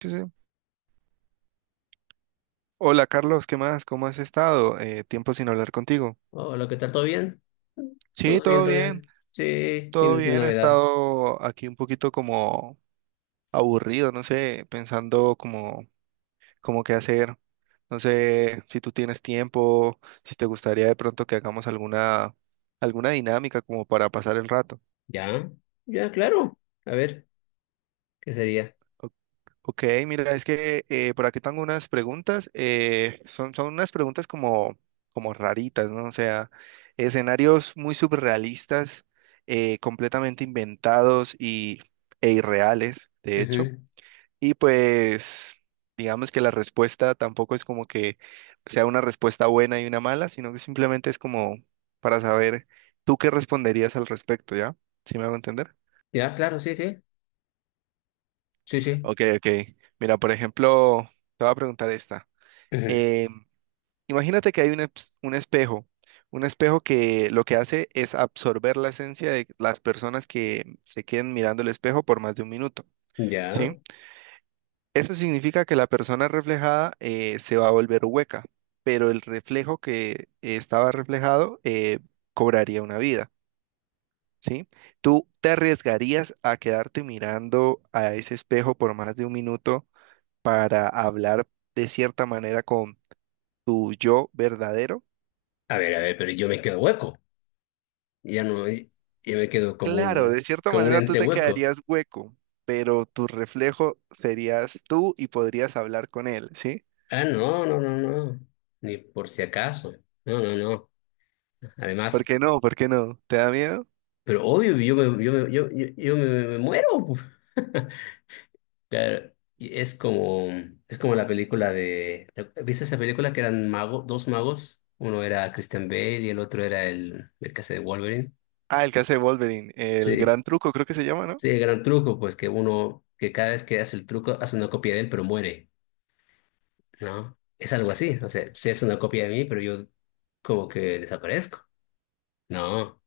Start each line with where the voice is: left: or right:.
right: Sí, sí. Hola Carlos, ¿qué más? ¿Cómo has estado? Tiempo sin hablar contigo.
left: Hola, ¿qué tal? ¿Todo bien?
right: Sí,
left: Todo bien,
right: todo
left: todo
right: bien,
left: bien. Sí,
right: todo
left: sin
right: bien. He
left: novedad.
right: estado aquí un poquito como aburrido, no sé, pensando como, como qué hacer. No sé si tú tienes tiempo, si te gustaría de pronto que hagamos alguna dinámica como para pasar el rato.
left: Ya, ya, claro. A ver, ¿qué sería?
right: Ok, mira, es que por aquí tengo unas preguntas. Son unas preguntas como raritas, ¿no? O sea, escenarios muy surrealistas, completamente e irreales, de hecho.
left: Ujú.
right: Y pues, digamos que la respuesta tampoco es como que sea una respuesta buena y una mala, sino que simplemente es como para saber tú qué responderías al respecto, ¿ya? ¿Sí me hago entender?
left: Ya, claro, sí, sí. Sí, sí.
right: Ok, ok. Mira, por ejemplo, te voy a preguntar esta.
left: Ujú.
right: Eh, imagínate que hay un espejo que lo que hace es absorber la esencia de las personas que se queden mirando el espejo por más de un minuto,
left: Ya.
right: ¿sí? Eso significa que la persona reflejada se va a volver hueca, pero el reflejo que estaba reflejado cobraría una vida, ¿sí? ¿Tú te arriesgarías a quedarte mirando a ese espejo por más de un minuto para hablar de cierta manera con tu yo verdadero?
left: A ver, pero yo me quedo hueco. Ya no, yo me quedo
right: Claro, de cierta
left: como un
right: manera tú
left: ente
right: te
left: hueco.
right: quedarías hueco, pero tu reflejo serías tú y podrías hablar con él, ¿sí?
left: Ah, no, no, no, no. Ni por si acaso. No, no, no.
right: ¿Por
left: Además,
right: qué no? ¿Por qué no? ¿Te da miedo?
left: pero obvio, yo me muero. Claro, es como la película de, ¿viste esa película que eran mago, dos magos? Uno era Christian Bale y el otro era el que hace de Wolverine.
right: Ah, el que hace Wolverine, el
left: Sí,
right: gran truco creo que se llama, ¿no?
left: sí, el gran truco, pues que uno, que cada vez que hace el truco, hace una copia de él, pero muere, ¿no? Es algo así, o sea, sí es una copia de mí, pero yo como que desaparezco. No,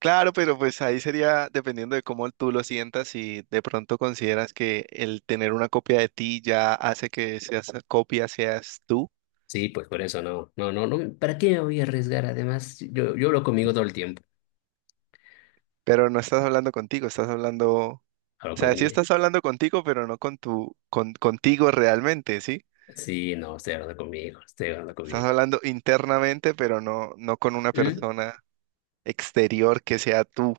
right: Claro, pero pues ahí sería dependiendo de cómo tú lo sientas y de pronto consideras que el tener una copia de ti ya hace que seas copia, seas tú,
left: sí, pues por eso no, no, no, no, ¿para qué me voy a arriesgar? Además, yo hablo conmigo todo el tiempo,
right: pero no estás hablando contigo, estás hablando, o
left: hablo
right: sea, sí
left: conmigo.
right: estás hablando contigo, pero no con contigo realmente, ¿sí?
left: Sí, no, estoy hablando conmigo, estoy hablando
right: Estás
left: conmigo.
right: hablando internamente, pero no con una
left: ¿Mm?
right: persona exterior que sea tú.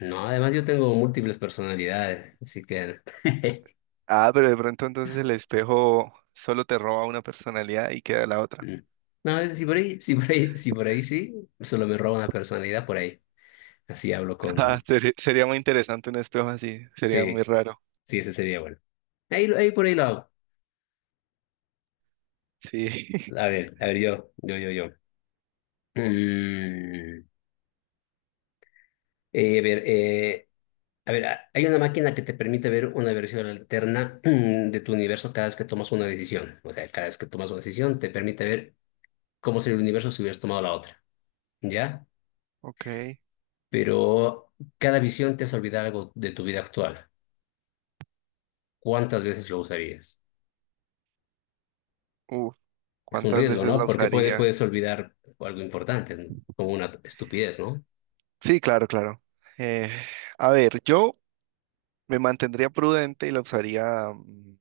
left: No, además yo tengo múltiples personalidades, así que...
right: Ah, pero de pronto entonces el espejo solo te roba una personalidad y queda la otra.
left: Mm. Si por ahí sí, solo me roba una personalidad por ahí. Así hablo
right: Ah,
left: con...
right: sería muy interesante un espejo así, sería
left: Sí,
right: muy raro.
left: sí, ese sería bueno. Ahí por ahí lo hago.
right: Sí,
left: A ver, yo, yo, yo, yo. Mm, a ver, hay una máquina que te permite ver una versión alterna de tu universo cada vez que tomas una decisión. O sea, cada vez que tomas una decisión te permite ver cómo sería el universo si hubieras tomado la otra. ¿Ya?
right: ok.
left: Pero cada visión te hace olvidar algo de tu vida actual. ¿Cuántas veces lo usarías?
right: Uf,
left: Es un
right: ¿cuántas
left: riesgo,
right: veces la
left: ¿no? Porque
right: usaría?
left: puedes olvidar algo importante, ¿no?, como una estupidez, ¿no?
right: Sí, claro, claro. Eh, a ver, yo me mantendría prudente y la usaría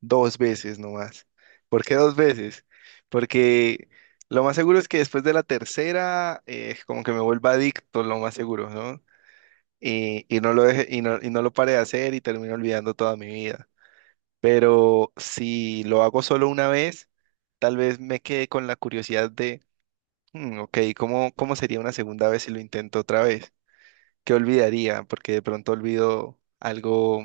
right: dos veces nomás. ¿Por qué dos veces? Porque lo más seguro es que después de la tercera, como que me vuelva adicto, lo más seguro, ¿no? Y no lo deje, y no lo pare de hacer y termino olvidando toda mi vida. Pero si lo hago solo una vez, tal vez me quede con la curiosidad de, "Hmm, ok, ¿cómo sería una segunda vez si lo intento otra vez? ¿Qué olvidaría? Porque de pronto olvido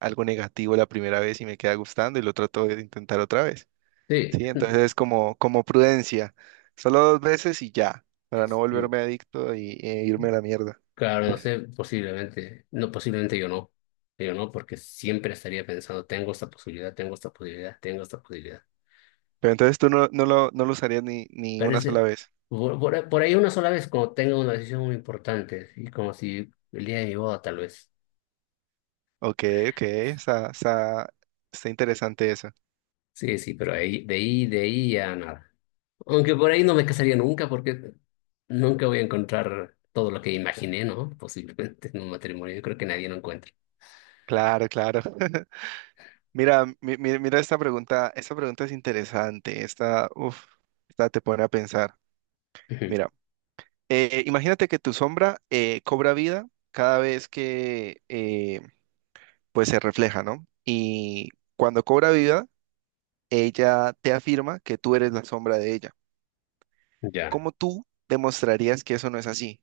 right: algo negativo la primera vez y me queda gustando y lo trato de intentar otra vez.
left: Sí,
right: Sí, entonces es como prudencia. Solo dos veces y ya, para no
left: sí.
right: volverme adicto e irme a la mierda.
left: Claro, no sé, posiblemente yo no, porque siempre estaría pensando, tengo esta posibilidad, tengo esta posibilidad, tengo esta posibilidad.
right: Pero entonces tú no lo no lo usarías ni una
left: Parece,
right: sola vez.
left: por ahí una sola vez, como tengo una decisión muy importante, y como si el día de mi boda, tal vez.
right: Ok, ok, está interesante eso.
left: Sí, sí, pero ahí, de ahí ya nada. Aunque por ahí no me casaría nunca porque nunca voy a encontrar todo lo que imaginé, ¿no? Posiblemente en un matrimonio. Yo creo que nadie lo encuentra.
right: Claro, claro. Mira, mira esta pregunta es interesante. Esta, uf, esta te pone a pensar.
left: Ujú.
right: Mira, imagínate que tu sombra cobra vida cada vez que pues se refleja, ¿no? Y cuando cobra vida ella te afirma que tú eres la sombra de ella.
left: Ya.
right: ¿Cómo tú demostrarías que eso no es así?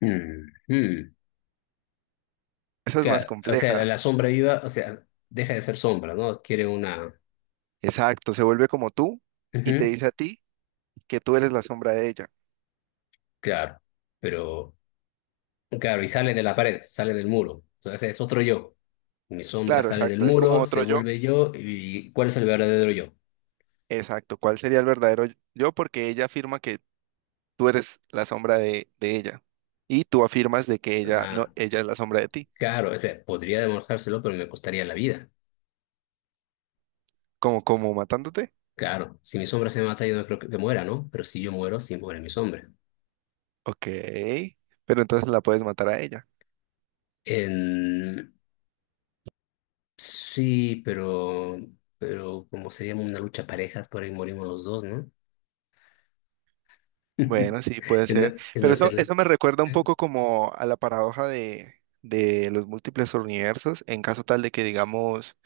left: Mm, mm.
right: Esa es más
left: O sea,
right: compleja.
left: la sombra viva, o sea, deja de ser sombra, ¿no? Quiere una...
right: Exacto, se vuelve como tú y te
left: Ujú.
right: dice a ti que tú eres la sombra de ella.
left: Claro, pero... Claro, y sale de la pared, sale del muro. O es otro yo. Mi sombra
right: Claro,
left: sale del
right: exacto, es como
left: muro, se
right: otro yo.
left: vuelve yo, ¿y cuál es el verdadero yo?
right: Exacto, ¿cuál sería el verdadero yo? Porque ella afirma que tú eres la sombra de ella y tú afirmas de que ella no,
left: Ah,
right: ella es la sombra de ti,
left: claro, o sea, podría demostrárselo, pero me costaría la vida.
right: como matándote.
left: Claro, si mi sombra se mata, yo no creo que muera, ¿no? Pero si yo muero, sí muere mi sombra.
right: Ok, pero entonces la puedes matar a ella.
left: En- Sí, pero como sería una lucha parejas, por ahí morimos los dos, ¿no?
right: Bueno, sí, puede ser.
left: Es
right: Pero
left: más ser-
right: eso me recuerda un poco como a la paradoja de los múltiples universos, en caso tal de que digamos,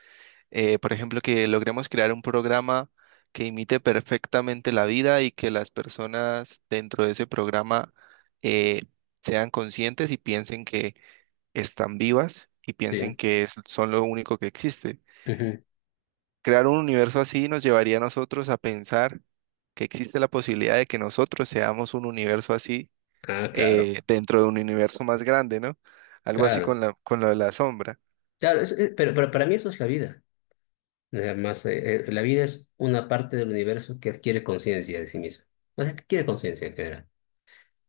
right: por ejemplo, que logremos crear un programa que imite perfectamente la vida y que las personas dentro de ese programa eh, sean conscientes y piensen que están vivas y piensen
left: Sí.
right: que son lo único que existe.
left: Ujú.
right: Crear un universo así nos llevaría a nosotros a pensar que existe la posibilidad de que nosotros seamos un universo así
left: Ah, claro,
right: dentro de un universo más grande, ¿no? Algo así
left: claro.
right: con con lo de la sombra.
left: Claro, pero para mí eso es la vida. Además, la vida es una parte del universo que adquiere conciencia de sí misma. O sea, que adquiere conciencia en general,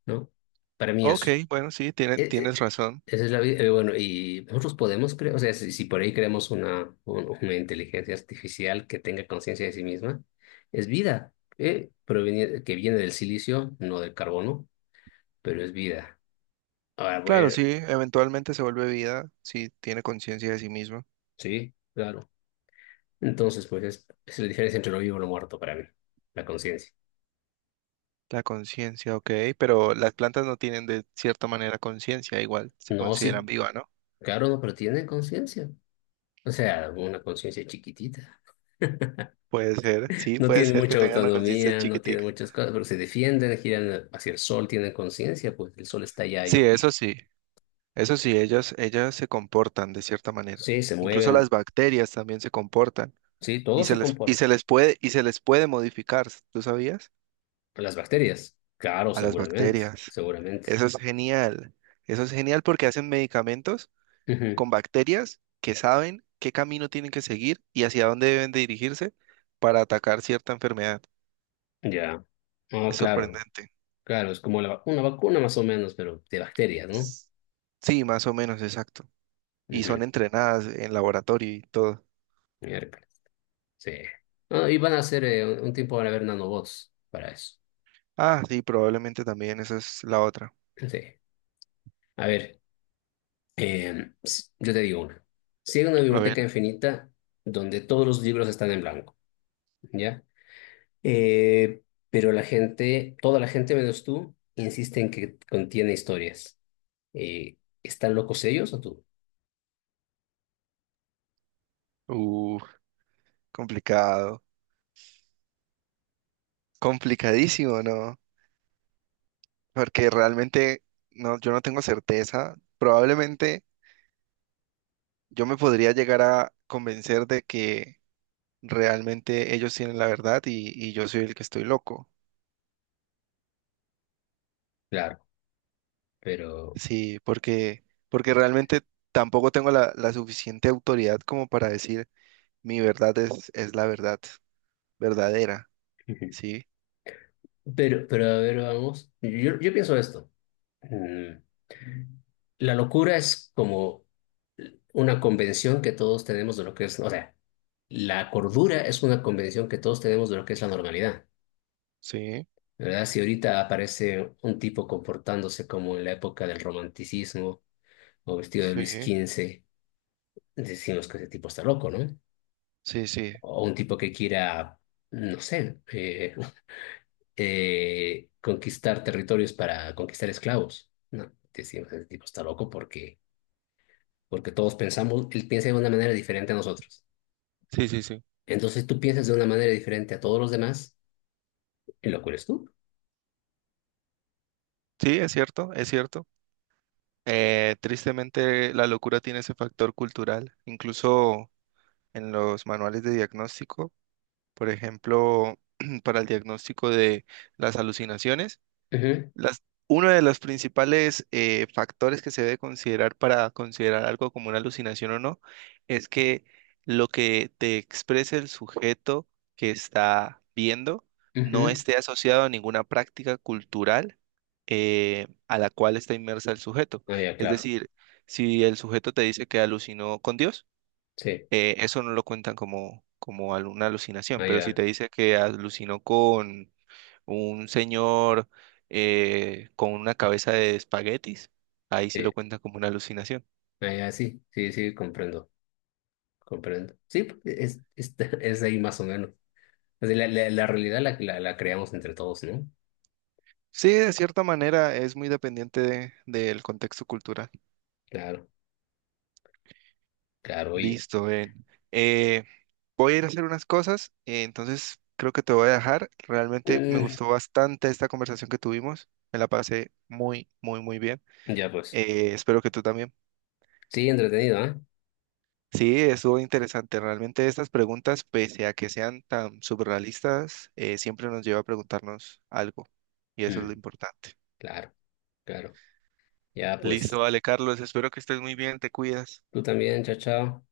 left: ¿no? Para mí
right: Ok,
left: eso.
right: bueno, sí,
left: Eh, eh,
right: tienes razón.
left: Esa es la vida. Bueno, y nosotros podemos creer, o sea, si por ahí creamos una inteligencia artificial que tenga conciencia de sí misma, es vida, que viene del silicio, no del carbono, pero es vida. Ahora,
right: Claro,
left: bueno,
right: sí, eventualmente se vuelve vida, sí, tiene conciencia de sí misma.
left: sí, claro. Entonces, pues es la diferencia entre lo vivo y lo muerto para mí, la conciencia.
right: La conciencia, ok, pero las plantas no tienen de cierta manera conciencia, igual se
left: No, sí,
right: consideran viva, ¿no?
left: claro, no, pero tienen conciencia. O sea, una conciencia chiquitita.
right: Puede ser, sí,
left: No
right: puede
left: tienen
right: ser que
left: mucha
right: tengan una conciencia
left: autonomía, no tienen
right: chiquitica.
left: muchas cosas, pero se defienden, giran hacia el sol, tienen conciencia, pues el sol está allá,
right: Sí,
left: yo
right: eso
left: giro.
right: sí, eso sí, ellas se comportan de cierta manera.
left: Sí, se
right: Incluso las
left: mueven,
right: bacterias también se comportan
left: sí, todo
right: y se
left: se comporta.
right: les puede, y se les puede modificar, ¿tú sabías?
left: Las bacterias, claro,
right: A las
left: seguramente,
right: bacterias.
left: seguramente.
right: Eso es genial. Eso es genial porque hacen medicamentos
left: Ujú.
right: con bacterias que saben qué camino tienen que seguir y hacia dónde deben de dirigirse para atacar cierta enfermedad.
left: Ya. Ah,
right: Es
left: claro,
right: sorprendente.
left: claro, es como una vacuna más o menos, pero de bacterias, ¿no?
right: S- Sí, más o menos, exacto. Y
left: Ujú.
right: son entrenadas en laboratorio y todo.
left: Miércoles, sí. Ah, y van a hacer, un tiempo van a haber nanobots para eso.
right: Ah, sí, probablemente también esa es la otra.
left: Sí. A ver. Yo te digo una. Si hay una
right: A ver.
left: biblioteca infinita donde todos los libros están en blanco, ¿ya? Eh, pero la gente, toda la gente menos tú, insiste en que contiene historias. Eh, ¿Están locos ellos o tú?
right: Uh, complicado. Complicadísimo, ¿no? Porque realmente no, yo no tengo certeza. Probablemente yo me podría llegar a convencer de que realmente ellos tienen la verdad y yo soy el que estoy loco.
left: Claro, pero,
right: Sí, porque realmente tampoco tengo la suficiente autoridad como para decir mi verdad es la verdad verdadera.
left: Ujú.
right: Sí,
left: Pero a ver, vamos. Yo pienso esto. Mm, La locura es como una convención que todos tenemos de lo que es, o sea, la cordura es una convención que todos tenemos de lo que es la normalidad.
right: sí,
left: ¿Verdad? Si ahorita aparece un tipo comportándose como en la época del romanticismo o vestido de Luis
right: sí,
left: XV, decimos que ese tipo está loco, ¿no?
right: sí, sí,
left: O un tipo que quiera, no sé, conquistar territorios para conquistar esclavos. No, decimos ese tipo está loco porque, porque todos pensamos, él piensa de una manera diferente a nosotros.
right: sí, sí, sí.
left: Entonces tú piensas de una manera diferente a todos los demás y lo eres tú.
right: Sí, es cierto, es cierto. Tristemente la locura tiene ese factor cultural. Incluso en los manuales de diagnóstico. Por ejemplo, para el diagnóstico de las alucinaciones,
left: Ujú,
right: uno de los principales factores que se debe considerar para considerar algo como una alucinación o no es que lo que te exprese el sujeto que está viendo no
left: ujú.
right: esté asociado a ninguna práctica cultural a la cual está inmersa el sujeto.
left: Ah, ya,
right: Es
left: claro.
right: decir, si el sujeto te dice que alucinó con Dios,
left: Sí,
right: eso no lo cuentan como, como una alucinación,
left: ah,
right: pero si te
left: ya.
right: dice que alucinó con un señor con una cabeza de espaguetis, ahí sí
left: Sí,
right: lo cuentan como una alucinación.
left: ah, ya, sí, sí, sí, comprendo, comprendo. Sí, pues, es ahí más o menos. O sea, la realidad la creamos entre todos, ¿no?
right: Sí, de cierta manera es muy dependiente del contexto cultural.
left: Claro, claro, oye.
right: Listo, ven. Voy a ir a hacer unas cosas, entonces creo que te voy a dejar. Realmente me
left: Mm,
right: gustó bastante esta conversación que tuvimos, me la pasé muy, muy, muy bien.
left: ya pues.
right: Espero que tú también.
left: Sí, entretenido, ¿ah?
right: Sí, estuvo interesante. Realmente estas preguntas, pese a que sean tan surrealistas, siempre nos lleva a preguntarnos algo. Y eso es lo
left: Mm,
right: importante.
left: claro, claro. Ya
right: Listo,
left: pues.
right: vale, Carlos. Espero que estés muy bien. Te cuidas.
left: Tú también, chao, chao.